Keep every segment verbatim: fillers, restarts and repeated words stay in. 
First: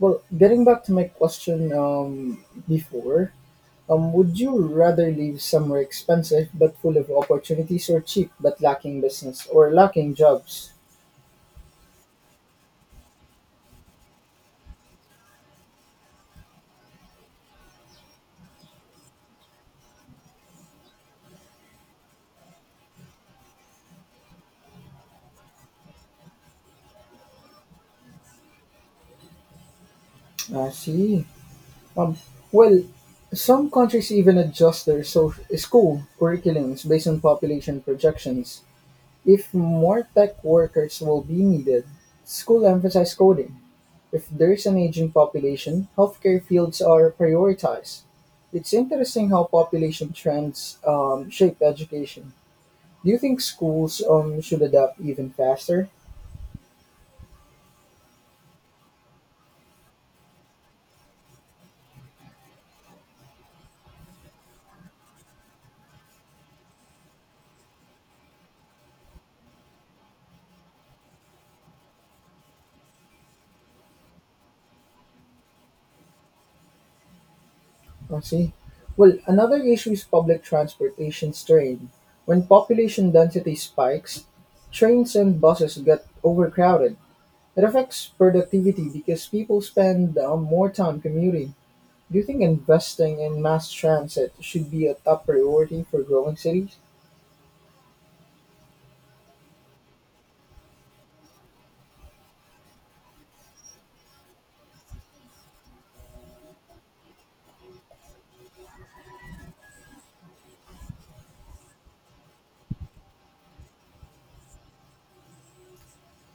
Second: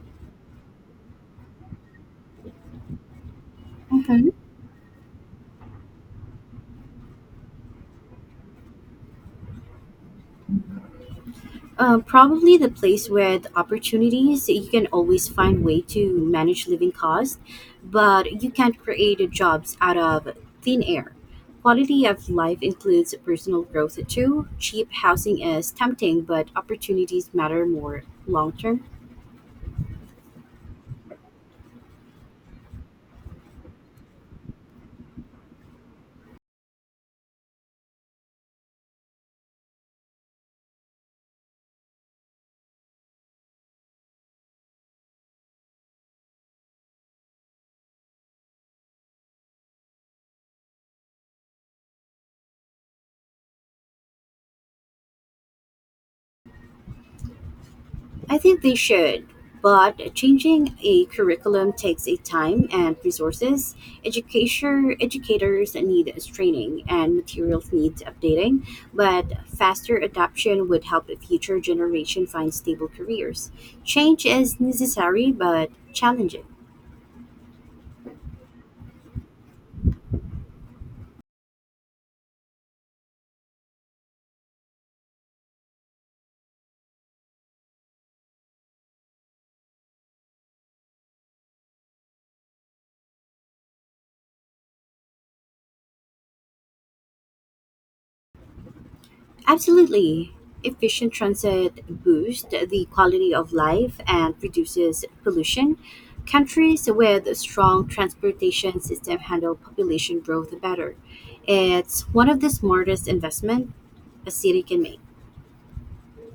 Well, getting back to my question um, before, um, Mhm. would you rather live somewhere expensive but full of opportunities, or cheap but lacking business or lacking jobs? Uh, probably the place where the opportunities you can always find way to manage living costs, but you can't create jobs out of thin air. Quality of life includes personal growth too. Cheap housing is tempting, but opportunities matter more long term. I see. Um, well, some countries even adjust their so- school curriculums based on population projections. If more tech workers will be needed, school emphasize coding, if there's an aging population, healthcare fields are prioritized. It's interesting how population trends um, shape education. Do you think schools um, should adapt even faster? I think they should, but changing a curriculum takes a time and resources. Educator, educators need training and materials need updating, but faster adoption would help a future generation find stable careers. Change is necessary but challenging. I see. Well, another issue is public transportation strain. When population density spikes, trains and buses get overcrowded. It affects productivity because people spend um, more time commuting. Do you think investing in mass transit should be a top priority for growing cities? Absolutely. Efficient transit boosts the quality of life and reduces pollution. Countries with strong transportation system handle population growth better. It's one of the smartest investment a city can make.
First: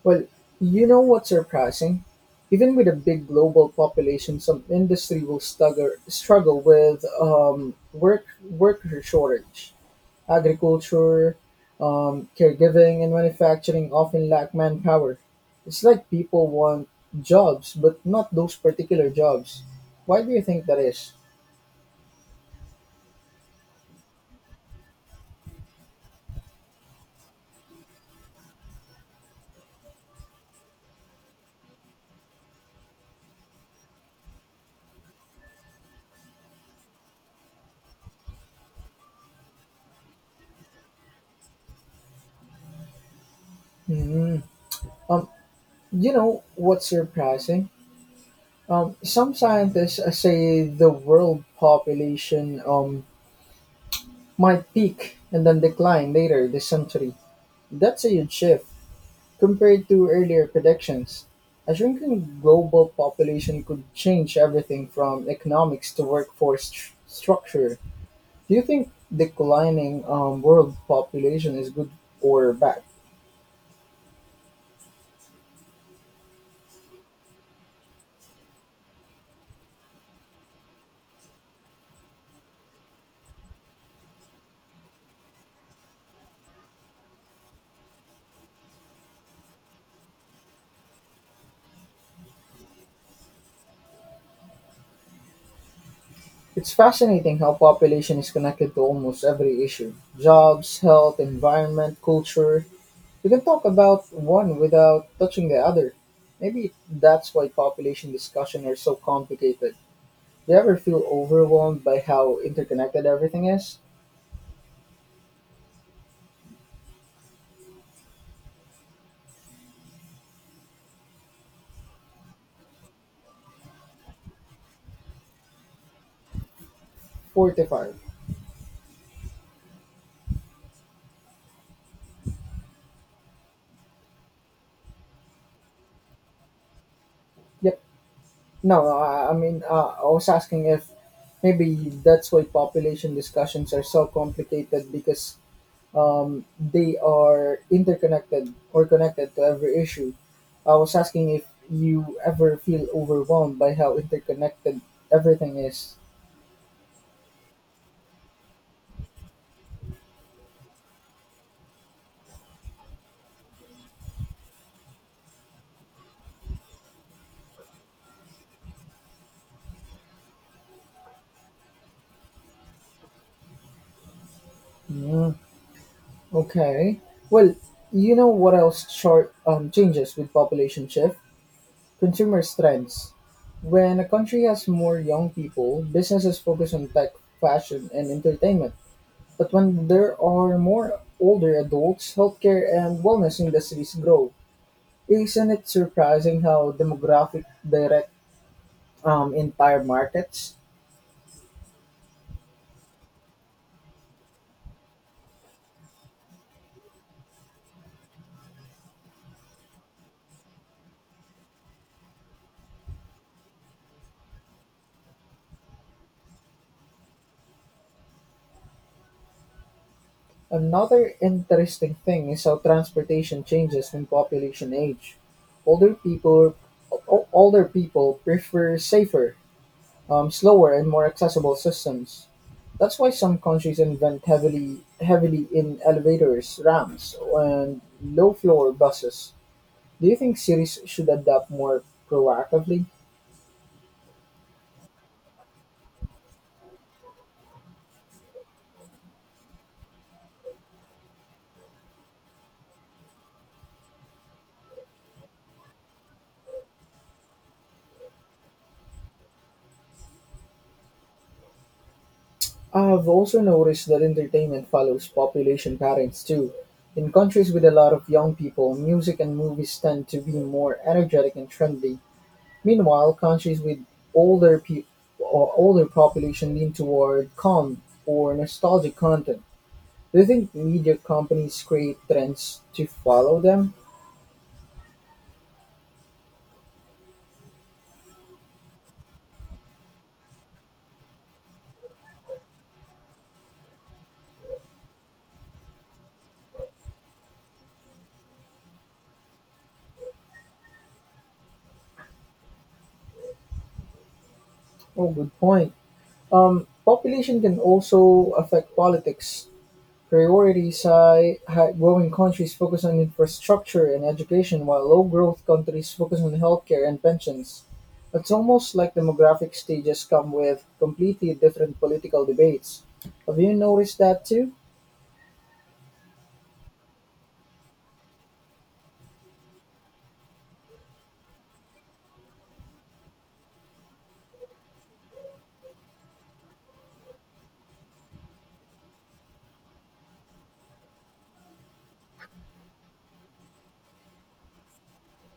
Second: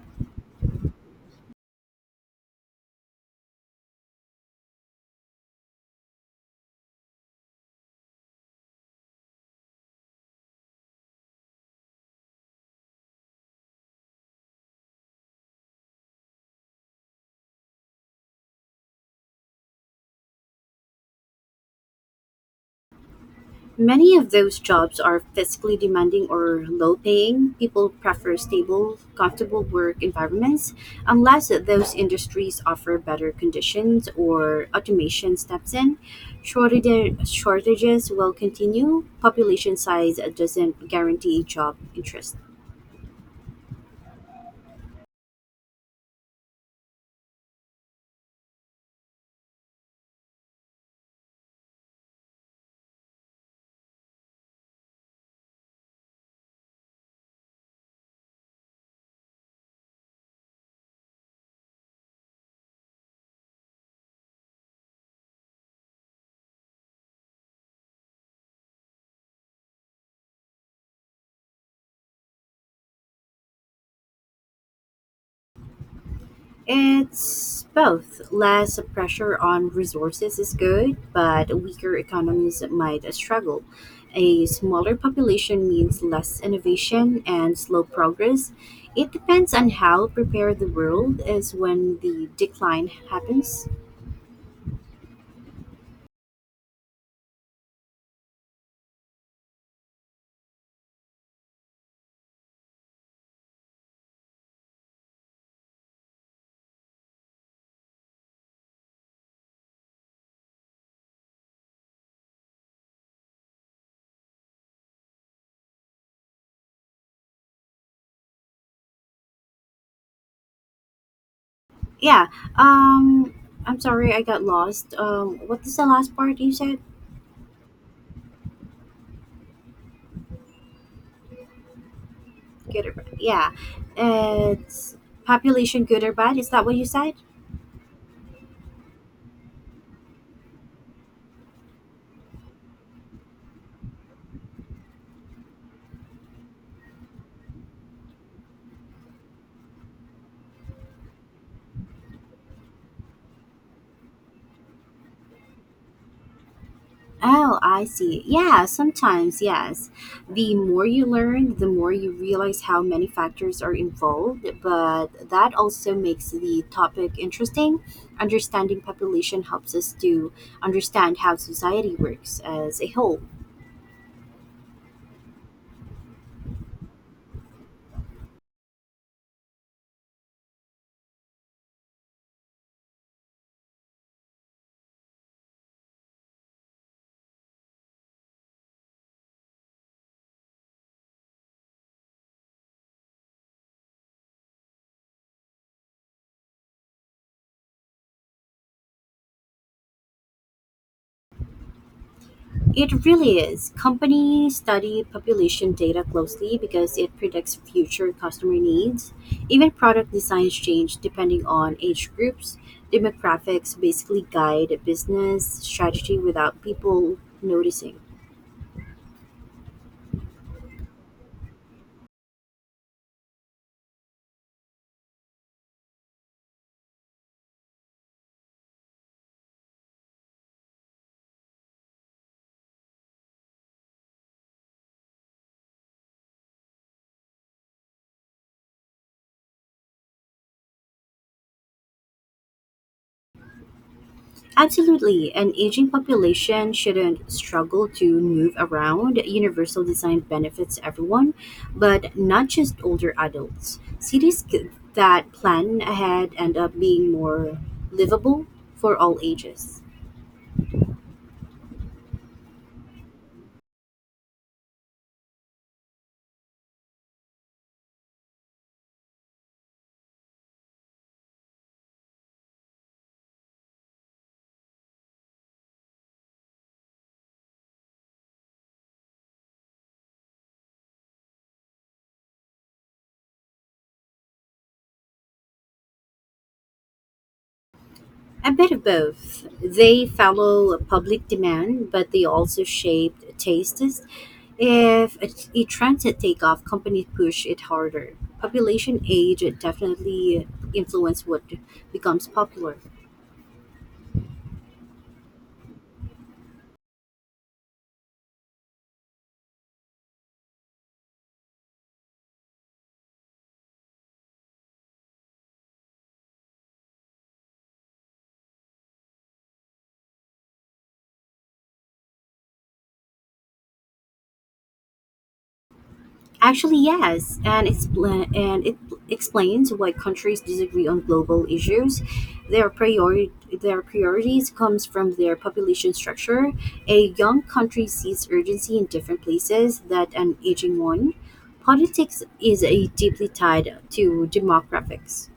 Well, you know what's surprising? Even with a big global population, some industry will stugger, struggle with um, work worker shortage. Agriculture, um, caregiving, and manufacturing often lack manpower. It's like people want jobs, but not those particular jobs. Why do you think that is? Many of those jobs are physically demanding or low paying. People prefer stable, comfortable work environments unless those industries offer better conditions or automation steps in. Shortage, shortages will continue. Population size doesn't guarantee job interest. Hmm. Um, you know what's surprising? Um, some scientists uh, say the world population um, might peak and then decline later this century. That's a huge shift compared to earlier predictions. A shrinking global population could change everything from economics to workforce st- structure. Do you think declining um, world population is good or bad? It's both. Less pressure on resources is good, but weaker economies might struggle. A smaller population means less innovation and slow progress. It depends on how prepared the world is when the decline happens. It's fascinating how population is connected to almost every issue: jobs, health, environment, culture. You can talk about one without touching the other. Maybe that's why population discussions are so complicated. Do you ever feel overwhelmed by how interconnected everything is? Yeah. Um I'm sorry I got lost. Um what is the last part you said? forty-five. Good or bad. Yeah. It's population good or bad? Is that what you said? Yep. No, I, I mean, uh, I was asking if maybe that's why population discussions are so complicated because um, they are interconnected or connected to every issue. I was asking if you ever feel overwhelmed by how interconnected everything is. Oh, I see. Yeah, sometimes, yes. The more you learn, the more you realize how many factors are involved, but that also makes the topic interesting. Understanding population helps us to understand how society works as a whole. Mm. Okay. Well, you know what else short um, changes with population shift? Consumer trends. When a country has more young people, businesses focus on tech, fashion, and entertainment. But when there are more older adults, healthcare and wellness industries grow. Isn't it surprising how demographic direct um, entire markets? It really is. Companies study population data closely because it predicts future customer needs. Even product designs change depending on age groups. Demographics basically guide business strategy without people noticing. Another interesting thing is how transportation changes with population age. Older people, o- older people prefer safer, um, slower, and more accessible systems. That's why some countries invent heavily, heavily in elevators, ramps, and low-floor buses. Do you think cities should adapt more proactively? Absolutely, an aging population shouldn't struggle to move around. Universal design benefits everyone, but not just older adults. Cities c- that plan ahead end up being more livable for all ages. I've also noticed that entertainment follows population patterns too. In countries with a lot of young people, music and movies tend to be more energetic and trendy. Meanwhile, countries with older people or older population lean toward calm or nostalgic content. Do you think media companies create trends to follow them? A bit of both. They follow public demand, but they also shape tastes. If a, A trend to take off, companies push it harder. Population age definitely influence what becomes popular. Oh, good point. Um, population can also affect politics. Priorities high high growing countries focus on infrastructure and education while low-growth countries focus on healthcare and pensions. It's almost like demographic stages come with completely different political debates. Have you noticed that too? Actually, yes, and it's pla- and it explains why countries disagree on global issues. Their priori- their priorities comes from their population structure. A young country sees urgency in different places that an aging one. Politics is a deeply tied to demographics.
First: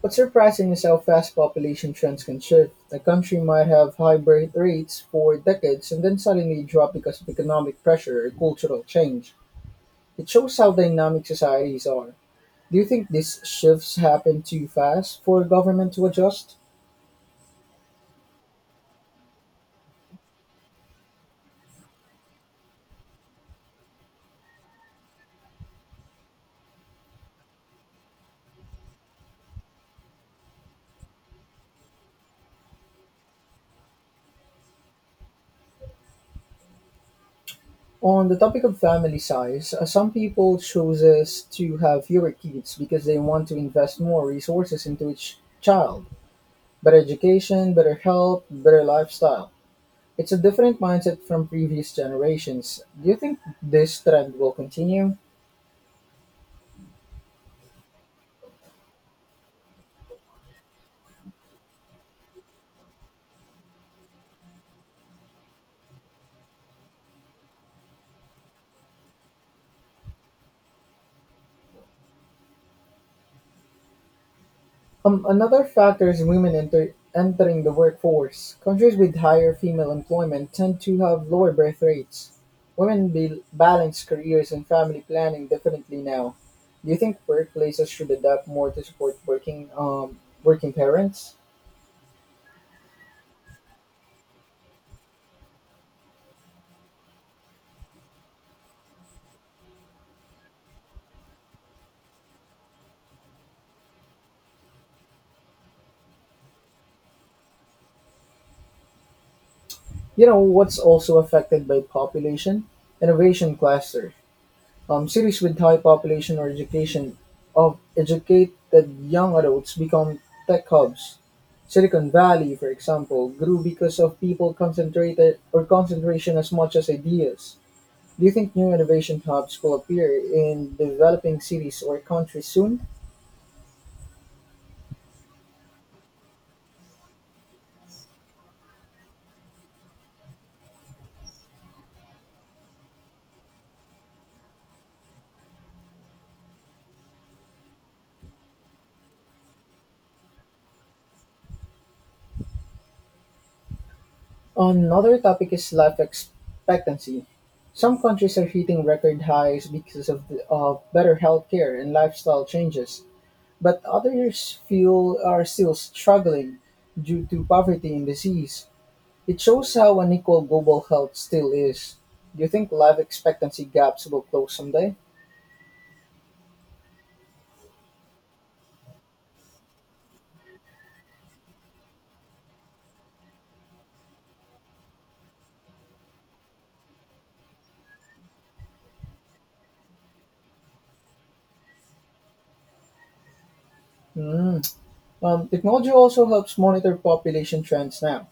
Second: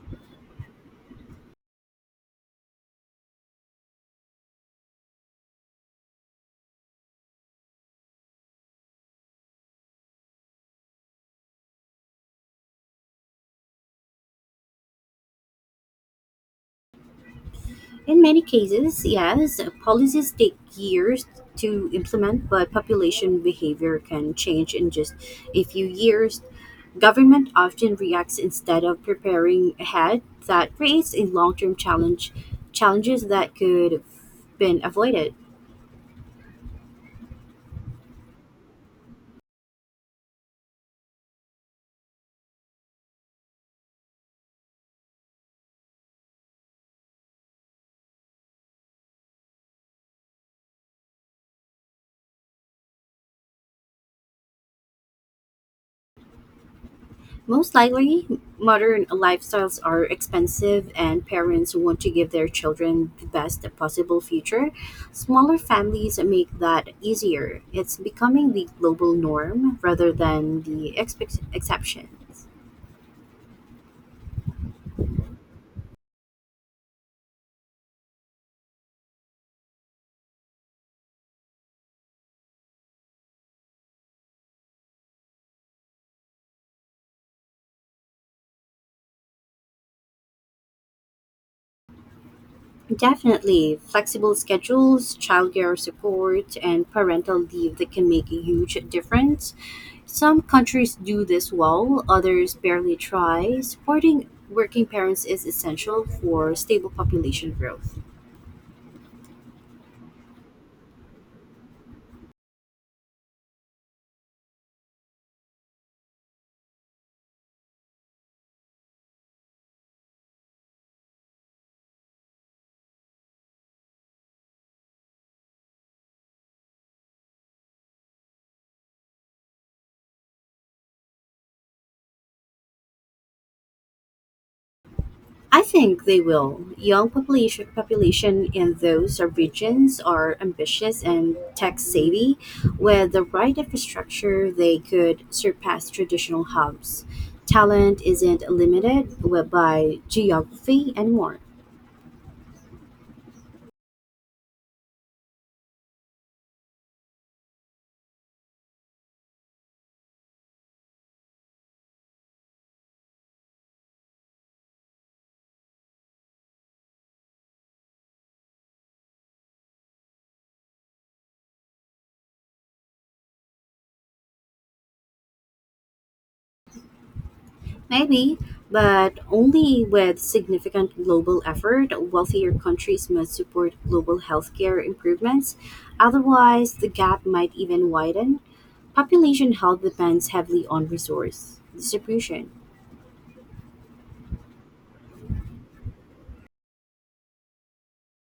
What's surprising is how fast population trends can shift. A country might have high birth rates for decades and then suddenly drop because of economic pressure or cultural change. It shows how dynamic societies are. Do you think these shifts happen too fast for government to adjust? In many cases, yes, policies take years to implement, but population behavior can change in just a few years. Government often reacts instead of preparing ahead. That creates a long-term challenge, challenges that could have been avoided. On the topic of family size, uh, some people chooses to have fewer kids because they want to invest more resources into each child. Better education, better health, better lifestyle. It's a different mindset from previous generations. Do you think this trend will continue? Most likely, modern lifestyles are expensive, and parents want to give their children the best possible future. Smaller families make that easier. It's becoming the global norm rather than the expe- exceptions. Um, Another factor is women enter entering the workforce. Countries with higher female employment tend to have lower birth rates. Women be- balance careers and family planning differently now. Do you think workplaces should adapt more to support working um, working parents? Definitely, flexible schedules, childcare support, and parental leave that can make a huge difference. Some countries do this well, others barely try. Supporting working parents is essential for stable population growth. You know what's also affected by population, innovation clusters. Um, Cities with high population or education of educated young adults become tech hubs. Silicon Valley, for example, grew because of people concentrated or concentration as much as ideas. Do you think new innovation hubs will appear in developing cities or countries soon? I think they will. Young population population in those regions are ambitious and tech savvy. With the right infrastructure, they could surpass traditional hubs. Talent isn't limited by geography anymore. Another topic is life expectancy. Some countries are hitting record highs because of, the, of better healthcare and lifestyle changes. But others feel are still struggling due to poverty and disease. It shows how unequal global health still is. Do you think life expectancy gaps will close someday? Maybe, but only with significant global effort. Wealthier countries must support global healthcare improvements, otherwise, the gap might even widen. Population health depends heavily on resource distribution. Hmm. Um, technology also helps monitor population trends now.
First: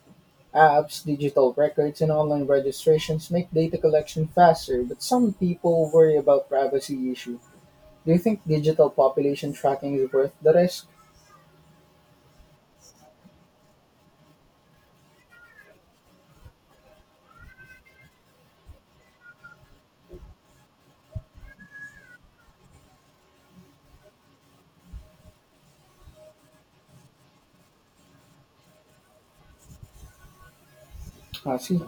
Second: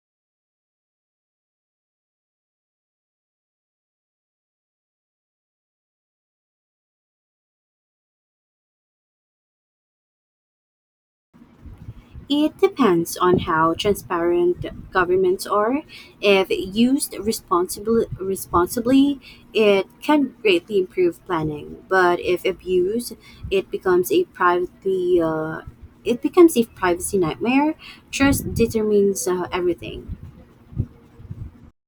Apps, digital records, and online registrations make data collection faster, but some people worry about privacy issue. Do you think digital population tracking is worth the risk? It depends on how transparent governments are. If used responsibly, responsibly, it can greatly improve planning. But if abused, it becomes a privately uh, it becomes a privacy nightmare. Trust determines uh, everything. I see.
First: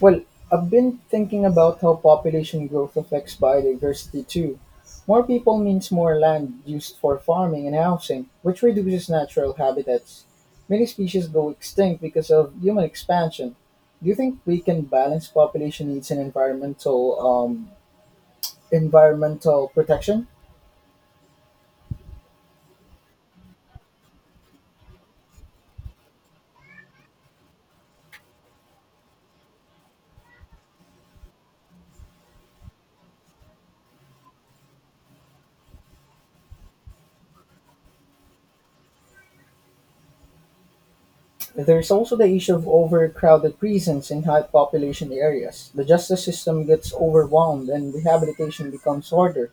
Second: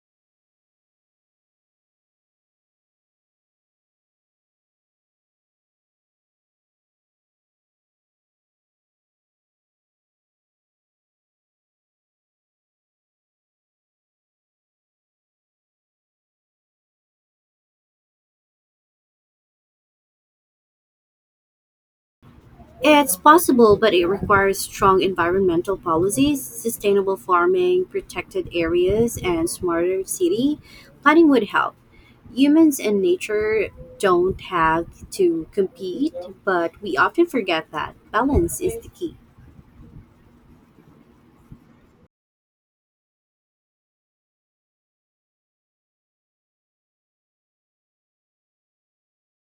Well, I've been thinking about how population growth affects biodiversity too. More people means more land used for farming and housing, which reduces natural habitats. Many species go extinct because of human expansion. Do you think we can balance population needs and environmental um, environmental protection? It's possible, but it requires strong environmental policies, sustainable farming, protected areas, and smarter city planning would help. Humans and nature don't have to compete, but we often forget that balance is the key. There's also the issue of overcrowded prisons in high population areas. The justice system gets overwhelmed and rehabilitation becomes harder.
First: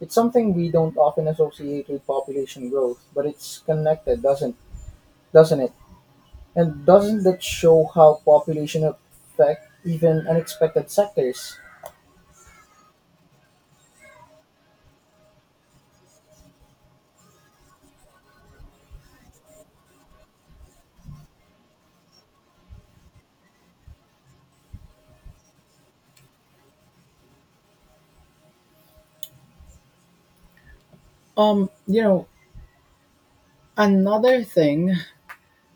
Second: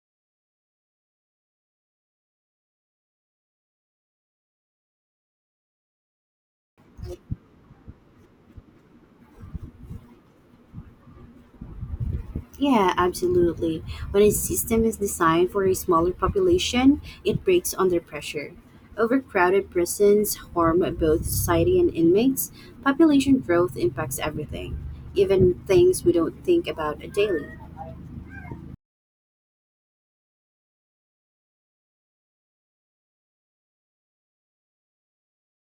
It's something we don't often associate with population growth, but it's connected, doesn't doesn't it? And doesn't that show how population affect even unexpected sectors? Yeah, absolutely. When a system is designed for a smaller population, it breaks under pressure. Overcrowded prisons harm both society and inmates. Population growth impacts everything, even things we don't think about daily. Um, you know, another thing,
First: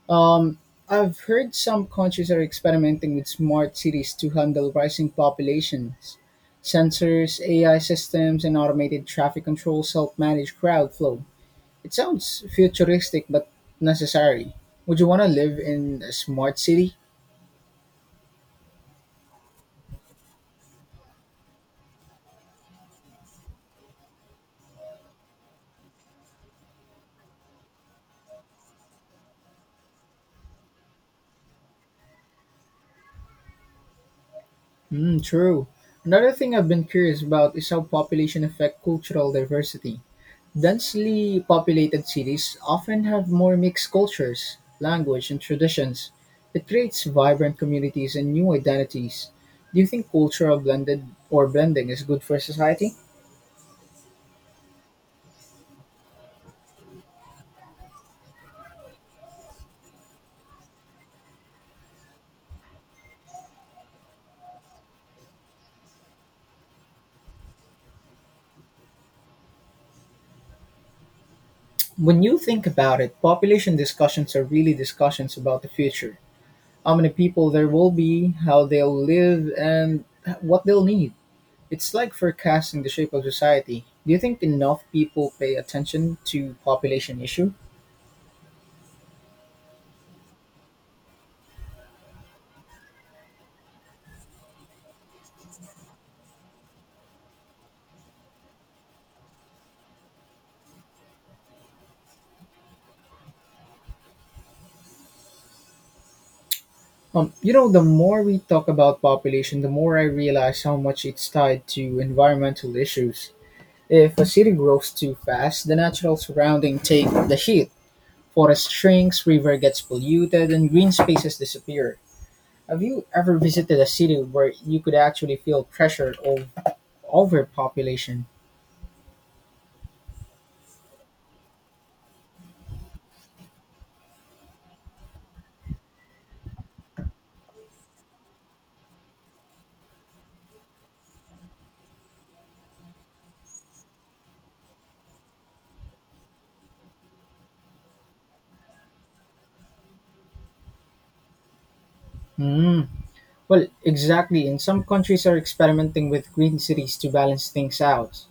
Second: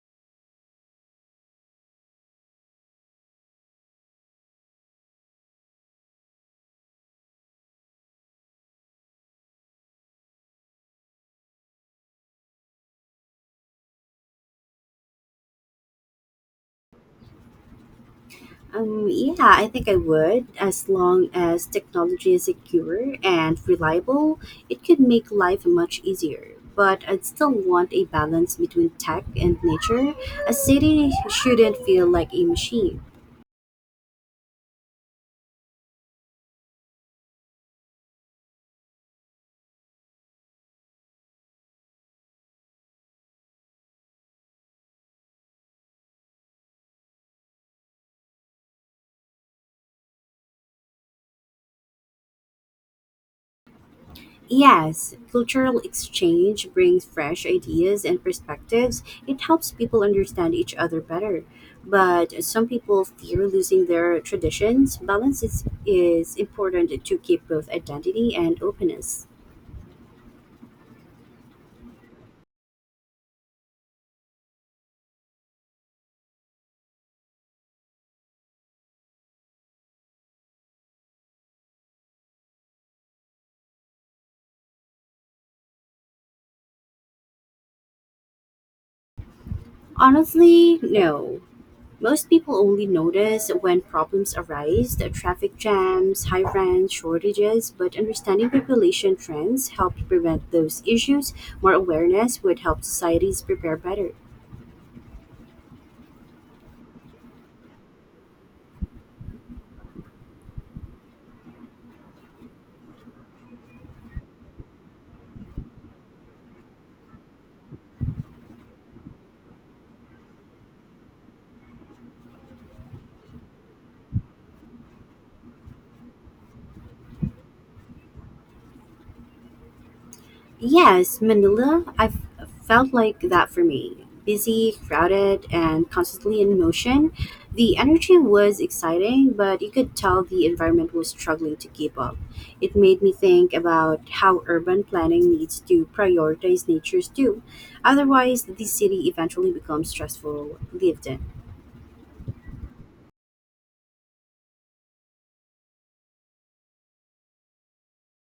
um, I've heard some countries are experimenting with smart cities to handle rising populations. Sensors, A I systems, and automated traffic control self manage crowd flow. It sounds futuristic but necessary. Would you want to live in a smart city? Um, yeah, I think I would. As long as technology is secure and reliable, it could make life much easier. But I'd still want a balance between tech and nature. A city shouldn't feel like a machine. Mm, true. Another thing I've been curious about is how population affect cultural diversity. Densely populated cities often have more mixed cultures, language, and traditions. It creates vibrant communities and new identities. Do you think cultural blended or blending is good for society? Yes, cultural exchange brings fresh ideas and perspectives. It helps people understand each other better. But some people fear losing their traditions. Balance is, is important to keep both identity and openness. When you think about it, population discussions are really discussions about the future. How many people there will be, how they'll live, and what they'll need. It's like forecasting the shape of society. Do you think enough people pay attention to population issue? Honestly, no. Most people only notice when problems arise, the traffic jams, high rents, shortages, but understanding population trends helps prevent those issues. More awareness would help societies prepare better. Um, you know, the more we talk about population, the more I realize how much it's tied to environmental issues. If a city grows too fast, the natural surrounding take the heat. Forest shrinks, river gets polluted, and green spaces disappear. Have you ever visited a city where you could actually feel pressure of overpopulation? Yes, Manila, I've felt like that for me. Busy, crowded, and constantly in motion. The energy was exciting, but you could tell the environment was struggling to keep up. It made me think about how urban planning needs to prioritize natures too. Otherwise, the city eventually becomes stressful lived in. Hmm. Well, exactly. And some countries are experimenting with green cities to balance things out.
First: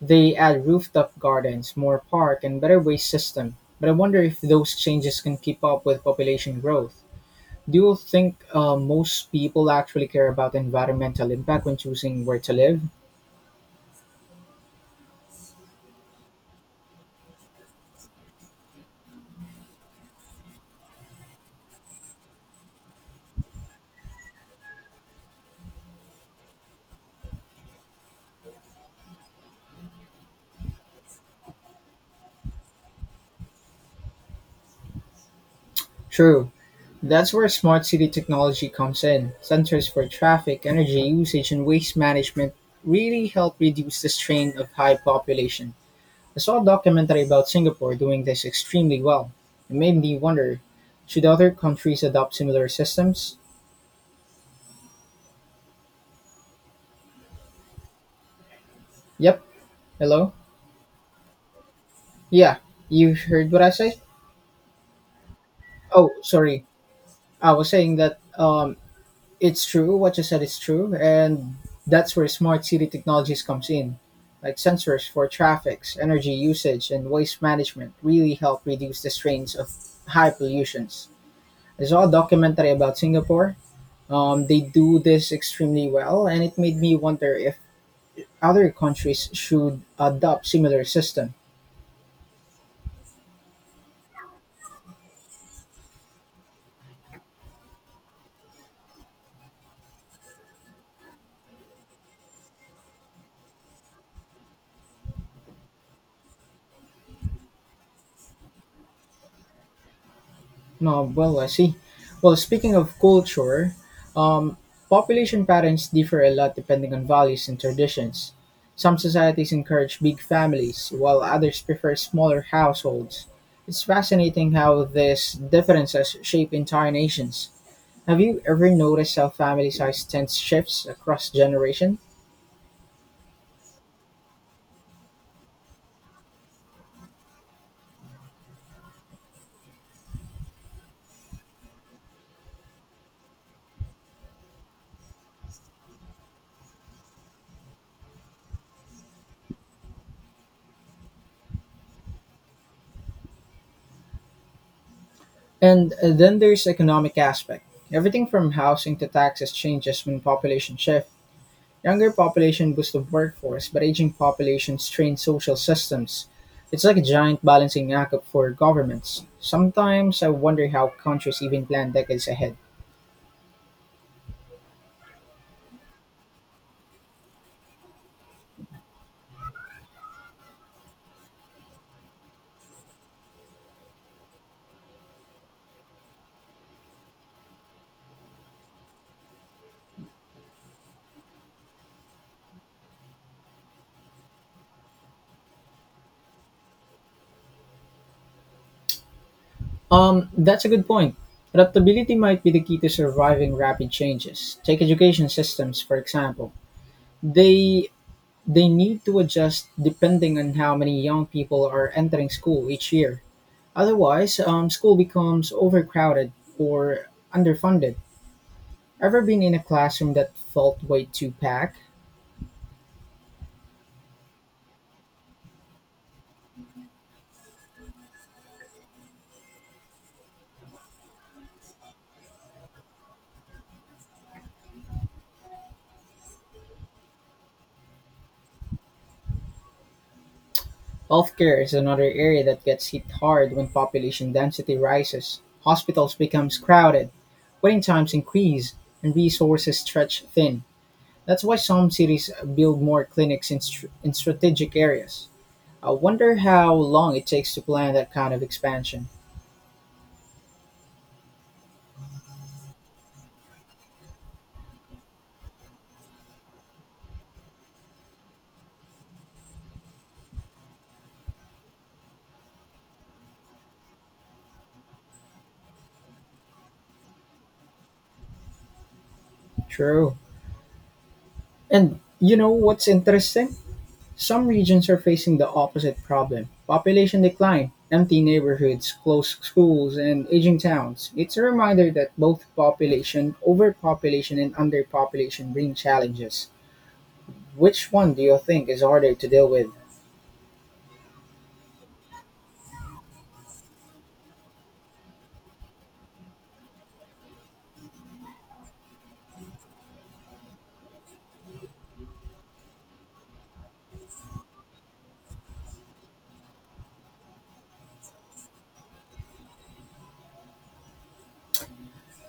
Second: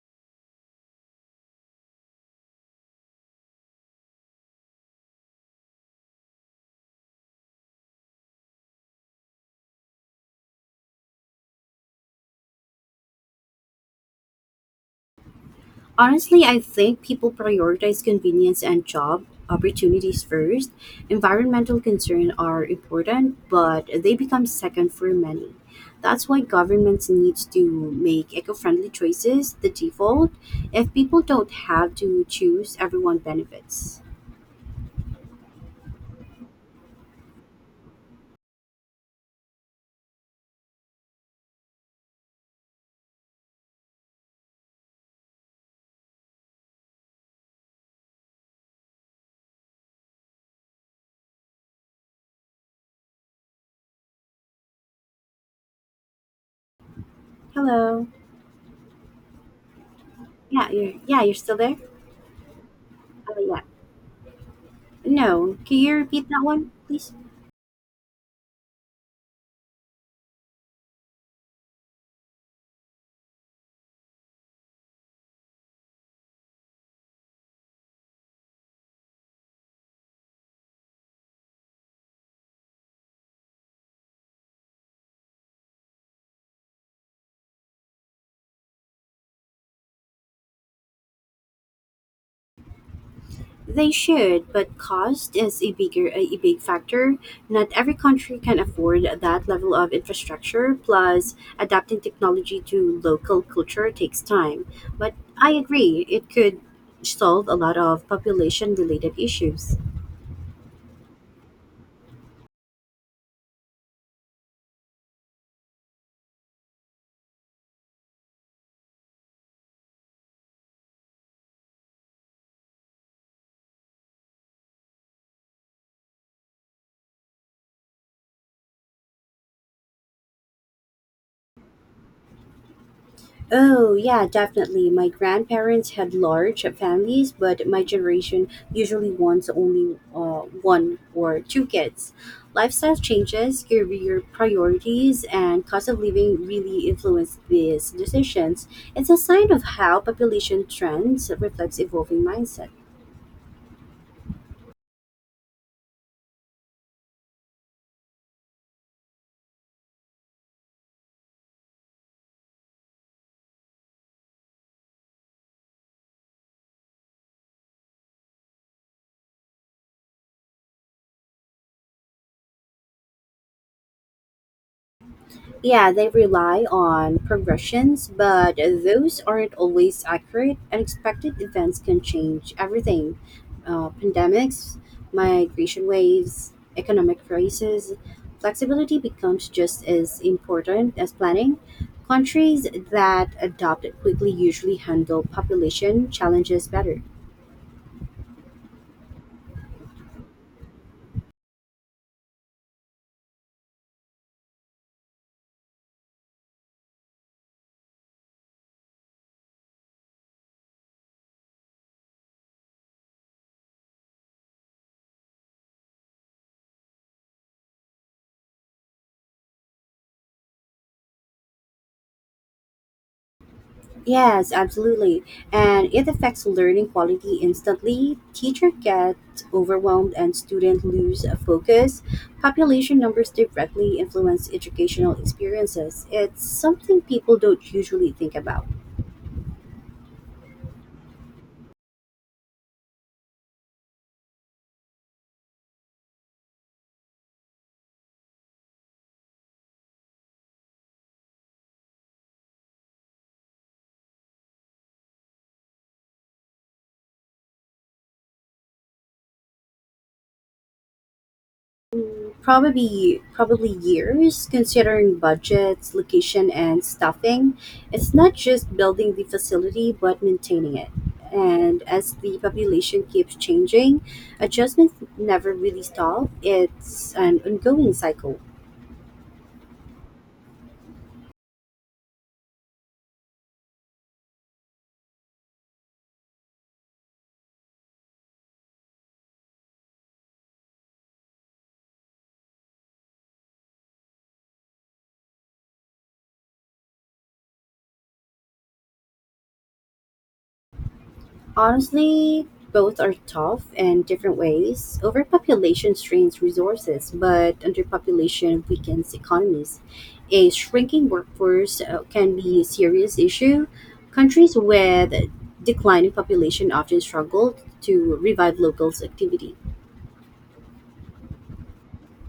They add rooftop gardens, more park, and better waste system. But I wonder if those changes can keep up with population growth. Do you think uh, most people actually care about environmental impact when choosing where to live? Honestly, I think people prioritize convenience and job opportunities first. Environmental concerns are important, but they become second for many. That's why governments need to make eco friendly choices the default. If people don't have to choose, everyone benefits. True. That's where smart city technology comes in. Sensors for traffic, energy usage, and waste management really help reduce the strain of high population. I saw a documentary about Singapore doing this extremely well. It made me wonder, should other countries adopt similar systems? Hello. Yep. Hello? Yeah, you're, yeah, you're still there? Yeah. You Oh, heard what yeah. I said? No. Can you Oh, repeat that sorry. one, please? I was saying that um, it's true. What you said is true. And that's where smart city technologies comes in. Like sensors for traffics, energy usage, and waste management really help reduce the strains of high pollutions. I saw a documentary about Singapore. Um, they do this extremely well, and it made me wonder if other countries should adopt similar system. They should, but cost is a bigger a big factor. Not every country can afford that level of infrastructure. Plus, adapting technology to local culture takes time. But I agree, it could solve a lot of population related issues. No, well, I see. Well, speaking of culture, um, population patterns differ a lot depending on values and traditions. Some societies encourage big families, while others prefer smaller households. It's fascinating how these differences shape entire nations. Have you ever noticed how family size tends shifts across generations? Oh, yeah, definitely. My grandparents had large families, but my generation usually wants only uh, one or two kids. Lifestyle changes, career priorities, and cost of living really influence these decisions. It's a sign of how population trends reflects evolving mindset. And uh, then there's economic aspect. Everything from housing to taxes changes when population shift. Younger population boosts the workforce, but aging population strains social systems. It's like a giant balancing act for governments. Sometimes I wonder how countries even plan decades ahead. Yeah, they rely on progressions, but those aren't always accurate. Unexpected events can change everything uh, pandemics, migration waves, economic crises. Flexibility becomes just as important as planning. Countries that adopt it quickly usually handle population challenges better. Um, that's a good point. Adaptability might be the key to surviving rapid changes. Take education systems, for example. They they need to adjust depending on how many young people are entering school each year. Otherwise, um, school becomes overcrowded or underfunded. Ever been in a classroom that felt way too packed? Yes, absolutely. And it affects learning quality instantly. Teacher get overwhelmed and student lose focus. Population numbers directly influence educational experiences. It's something people don't usually think about. Healthcare is another area that gets hit hard when population density rises. Hospitals become crowded, waiting times increase, and resources stretch thin. That's why some cities build more clinics in, str- in strategic areas. I wonder how long it takes to plan that kind of expansion. probably probably years considering budgets location and staffing. It's not just building the facility but maintaining it, and as the population keeps changing adjustments never really stop. It's an ongoing cycle. True. And you know what's interesting? Some regions are facing the opposite problem: population decline, empty neighborhoods, closed schools, and aging towns. It's a reminder that both population, overpopulation, and underpopulation bring challenges. Which one do you think is harder to deal with? Honestly, both are tough in different ways. Overpopulation strains resources, but underpopulation weakens economies. A shrinking workforce uh, can be a serious issue. Countries with declining population often struggle to revive local activity.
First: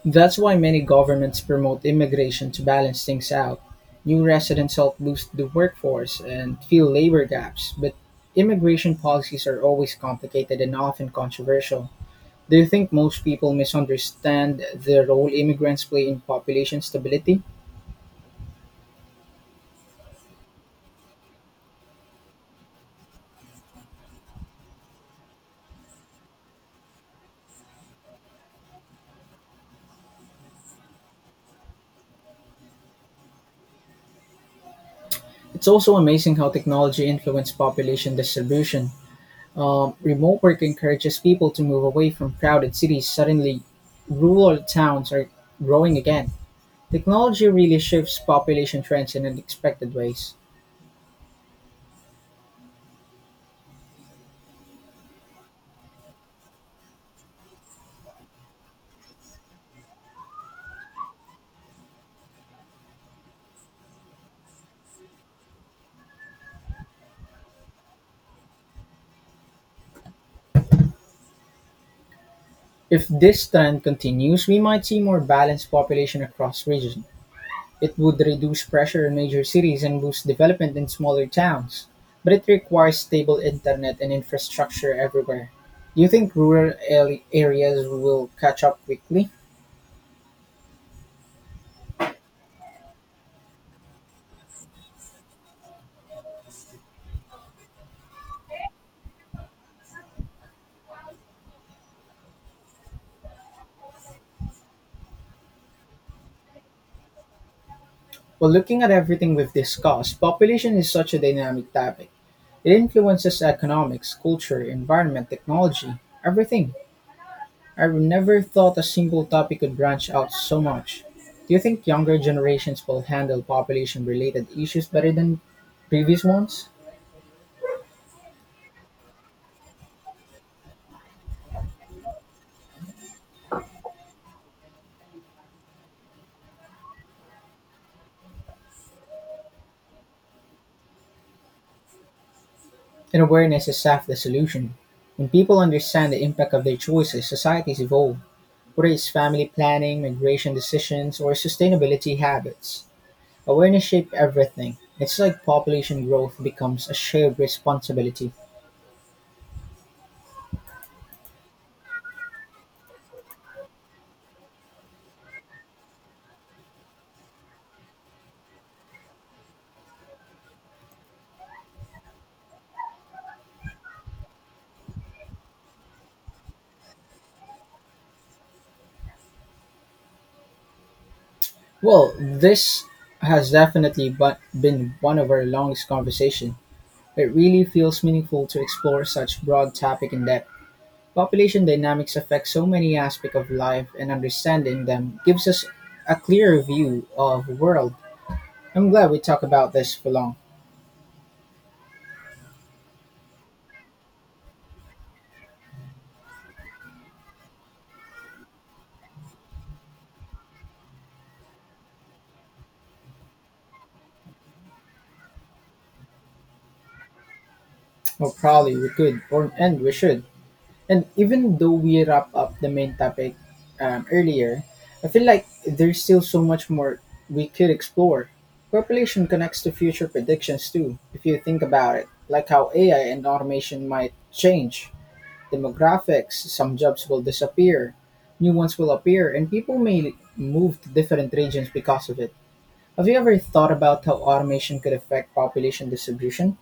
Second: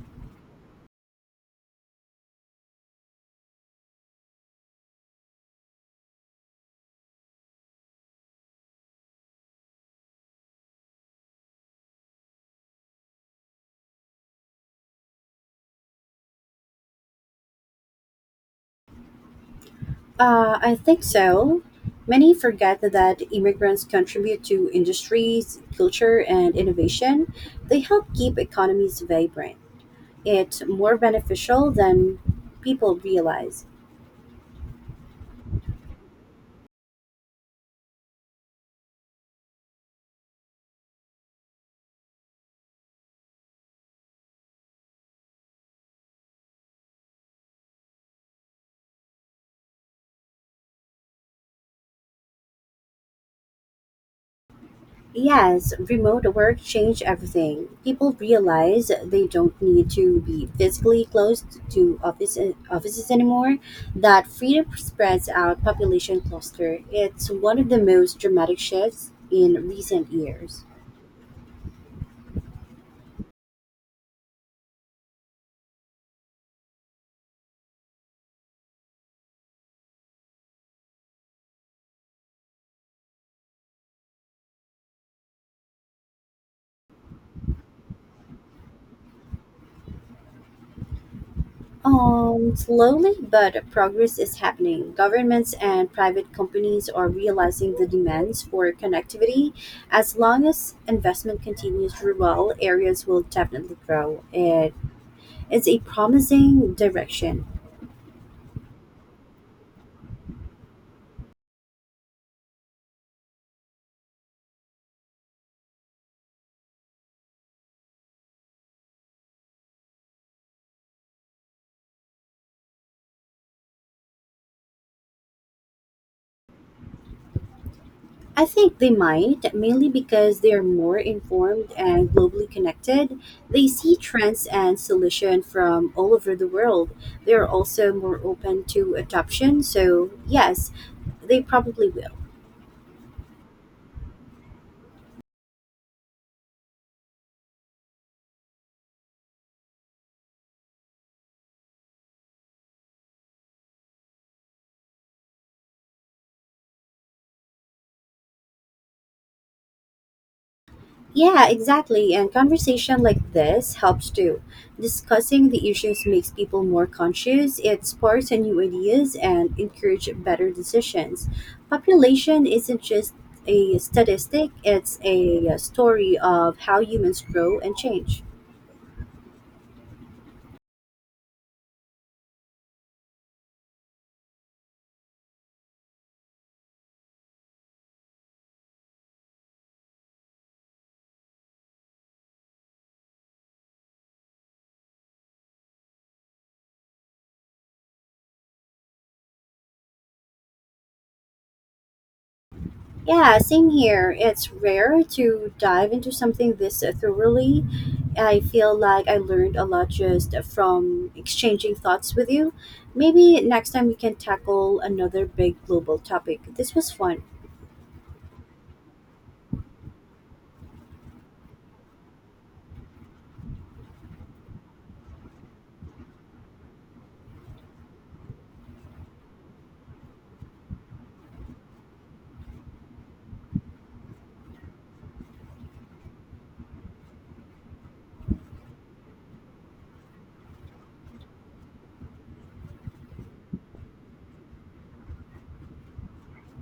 That's why many governments promote immigration to balance things out. New residents help boost the workforce and fill labor gaps, but immigration policies are always complicated and often controversial. Do you think most people misunderstand the role immigrants play in population stability? Uh, I think so. Many forget that immigrants contribute to industries, culture, and innovation. They help keep economies vibrant. It's more beneficial than people realize. It's also amazing how technology influences population distribution. Um, remote work encourages people to move away from crowded cities. Suddenly, rural towns are growing again. Technology really shifts population trends in unexpected ways. Yes, remote work changed everything. People realize they don't need to be physically close to office, offices anymore. That freedom spreads out population cluster. It's one of the most dramatic shifts in recent years. If this trend continues, we might see more balanced population across regions. It would reduce pressure in major cities and boost development in smaller towns, but it requires stable internet and infrastructure everywhere. Do you think rural al- areas will catch up quickly? Um, slowly, but progress is happening. Governments and private companies are realizing the demands for connectivity. As long as investment continues, rural areas will definitely grow. It is a promising direction. Well, looking at everything we've discussed, population is such a dynamic topic. It influences economics, culture, environment, technology, everything. I've never thought a single topic could branch out so much. Do you think younger generations will handle population related issues better than previous ones? I think they might, mainly because they are more informed and globally connected. They see trends and solutions from all over the world. They are also more open to adoption. So, yes, they probably will. And awareness is half the solution. When people understand the impact of their choices, societies evolve, whether it's family planning, migration decisions, or sustainability habits. Awareness shapes everything. It's like population growth becomes a shared responsibility. Yeah, exactly. And conversation like this helps too. Discussing the issues makes people more conscious, it sparks new ideas, and encourages better decisions. Population isn't just a statistic, it's a story of how humans grow and change. Well, this has definitely bu- been one of our longest conversation. It really feels meaningful to explore such broad topic in depth. Population dynamics affect so many aspects of life and understanding them gives us a clearer view of the world. I'm glad we talked about this for long. Yeah, same here. It's rare to dive into something this thoroughly. I feel like I learned a lot just from exchanging thoughts with you. Maybe next time we can tackle another big global topic. This was fun. Well, probably we could, or and we should. And even though we wrap up the main topic um, earlier, I feel like there's still so much more we could explore. Population connects to future predictions too, if you think about it, like how A I and automation might change demographics. Some jobs will disappear, new ones will appear, and people may move to different regions because of it. Have you ever thought about how automation could affect population distribution?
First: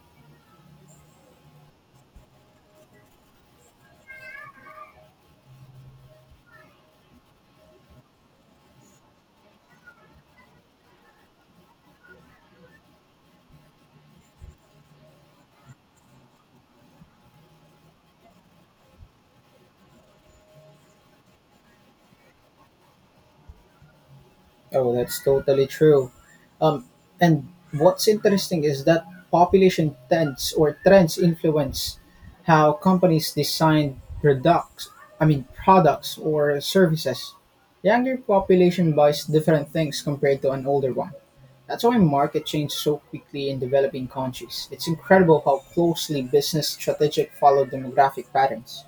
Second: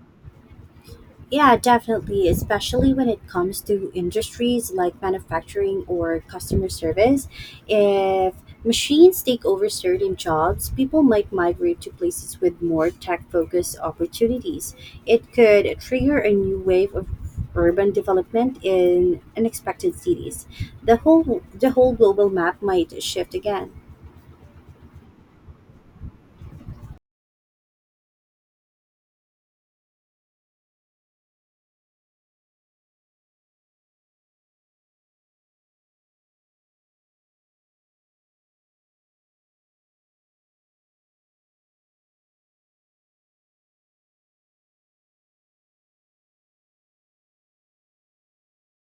Yeah, definitely, especially when it comes to industries like manufacturing or customer service. If machines take over certain jobs, people might migrate to places with more tech focused opportunities. It could trigger a new wave of urban development in unexpected cities. The whole the whole global map might shift again. Oh, that's totally true. Um, and what's interesting is that population trends or trends influence how companies design products. I mean, products or services. Younger population buys different things compared to an older one. That's why market change so quickly in developing countries. It's incredible how closely business strategic follow demographic patterns.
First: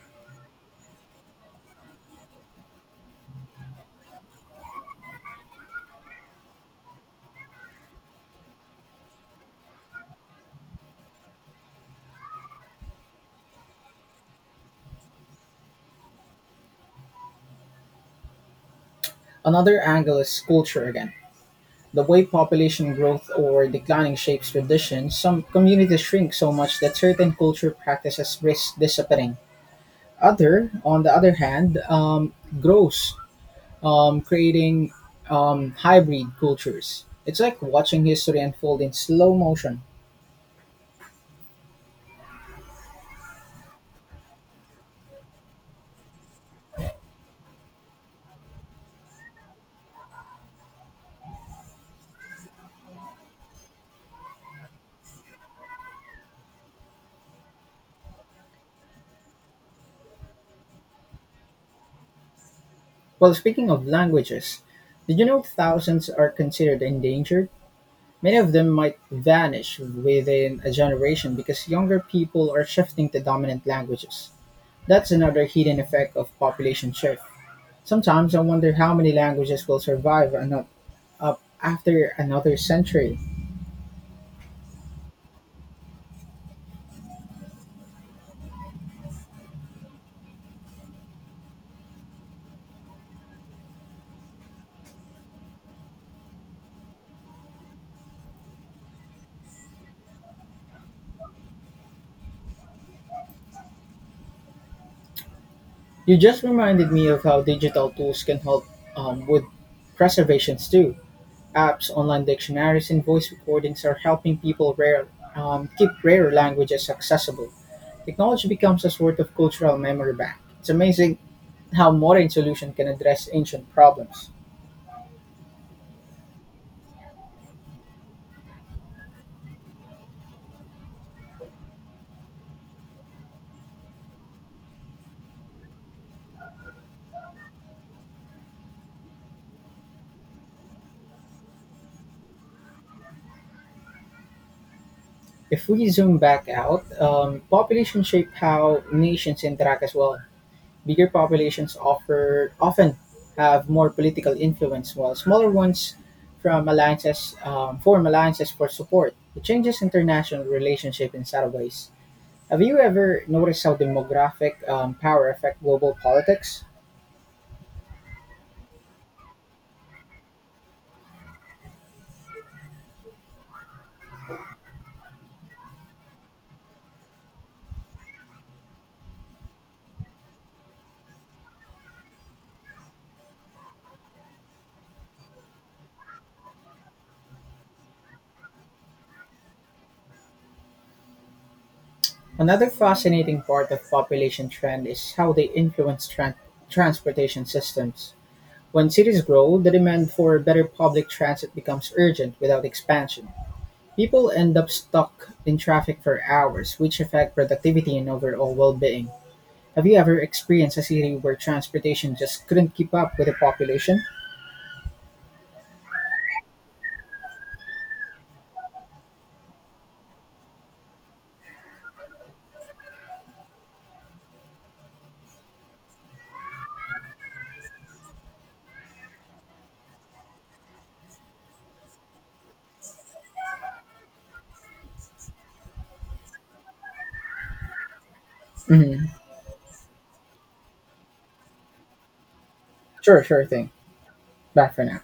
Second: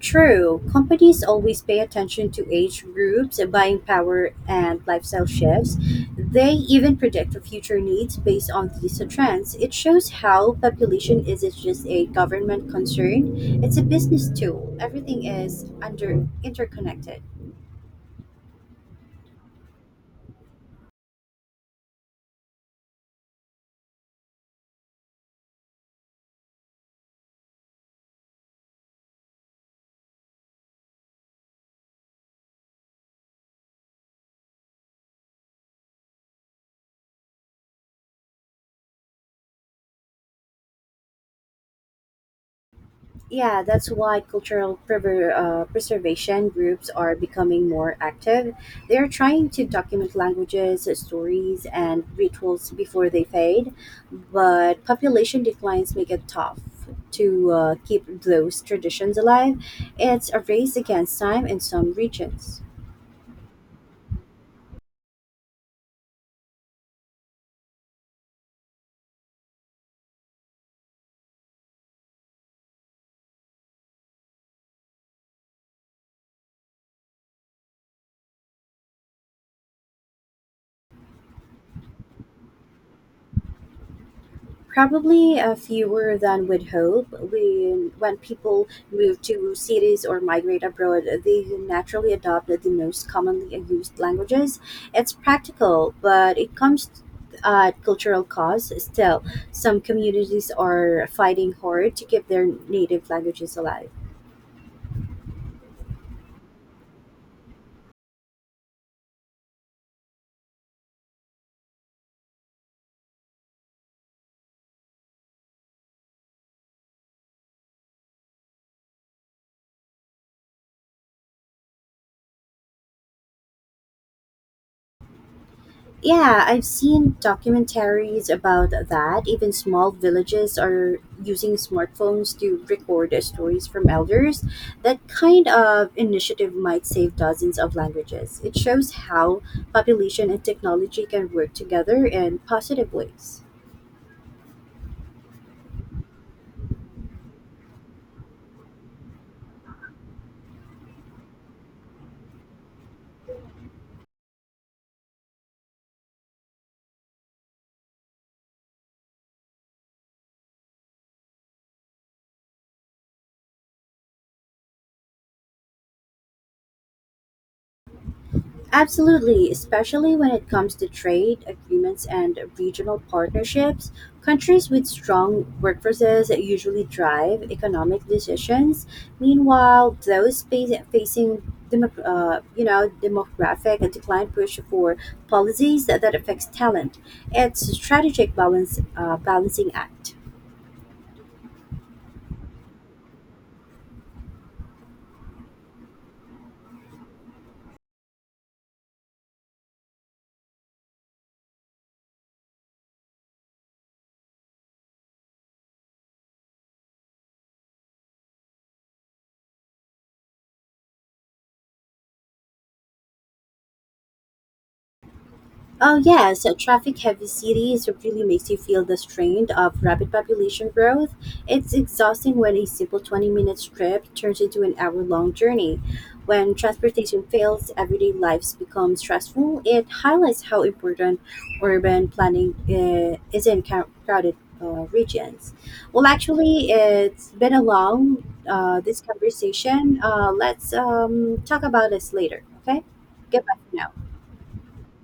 True, companies always pay attention to age groups, buying power, and lifestyle shifts. They even predict the future needs based on these trends. It shows how population isn't just a government concern, it's a business tool. Everything is under interconnected. Another angle is culture again. The way population growth or declining shapes traditions, some communities shrink so much that certain culture practices risk disappearing. Other, on the other hand, um, grows, um, creating um, hybrid cultures. It's like watching history unfold in slow motion. Yeah, that's why cultural prever- uh, preservation groups are becoming more active. They're trying to document languages, stories, and rituals before they fade, but population declines make it tough to uh, keep those traditions alive. It's a race against time in some regions. Well, speaking of languages, did you know thousands are considered endangered? Many of them might vanish within a generation because younger people are shifting to dominant languages. That's another hidden effect of population shift. Sometimes I wonder how many languages will survive ano- up after another century. Probably uh, fewer than we'd hope. When, when people move to cities or migrate abroad, they naturally adopt the most commonly used languages. It's practical, but it comes at cultural cost. Still, some communities are fighting hard to keep their native languages alive. You just reminded me of how digital tools can help um, with preservations too. Apps, online dictionaries, and voice recordings are helping people rare, um, keep rare languages accessible. Technology becomes a sort of cultural memory bank. It's amazing how modern solutions can address ancient problems. Yeah, I've seen documentaries about that. Even small villages are using smartphones to record stories from elders. That kind of initiative might save dozens of languages. It shows how population and technology can work together in positive ways. If we zoom back out, um, population shape how nations interact as well. Bigger populations offer often have more political influence, while smaller ones from alliances um, form alliances for support. It changes international relationship in subtle ways. Have you ever noticed how demographic um, power affect global politics? Absolutely, especially when it comes to trade agreements and regional partnerships. Countries with strong workforces usually drive economic decisions. Meanwhile, those fa- facing democ- uh, you know demographic decline push for policies that, that affects talent. It's a strategic balance uh, balancing act. Another fascinating part of population trend is how they influence tran transportation systems. When cities grow, the demand for better public transit becomes urgent without expansion. People end up stuck in traffic for hours, which affect productivity and overall well-being. Have you ever experienced a city where transportation just couldn't keep up with the population? Oh yes, uh, traffic-heavy cities really makes you feel the strain of rapid population growth. It's exhausting when a simple twenty-minute trip turns into an hour-long journey. When transportation fails, everyday lives become stressful. It highlights how important urban planning uh, is in cou- crowded uh, regions. Well, actually, it's been a long uh, this Hmm. conversation. Uh, let's um, talk about this later. Okay, Sure, sure goodbye thing. for now. Bye for now.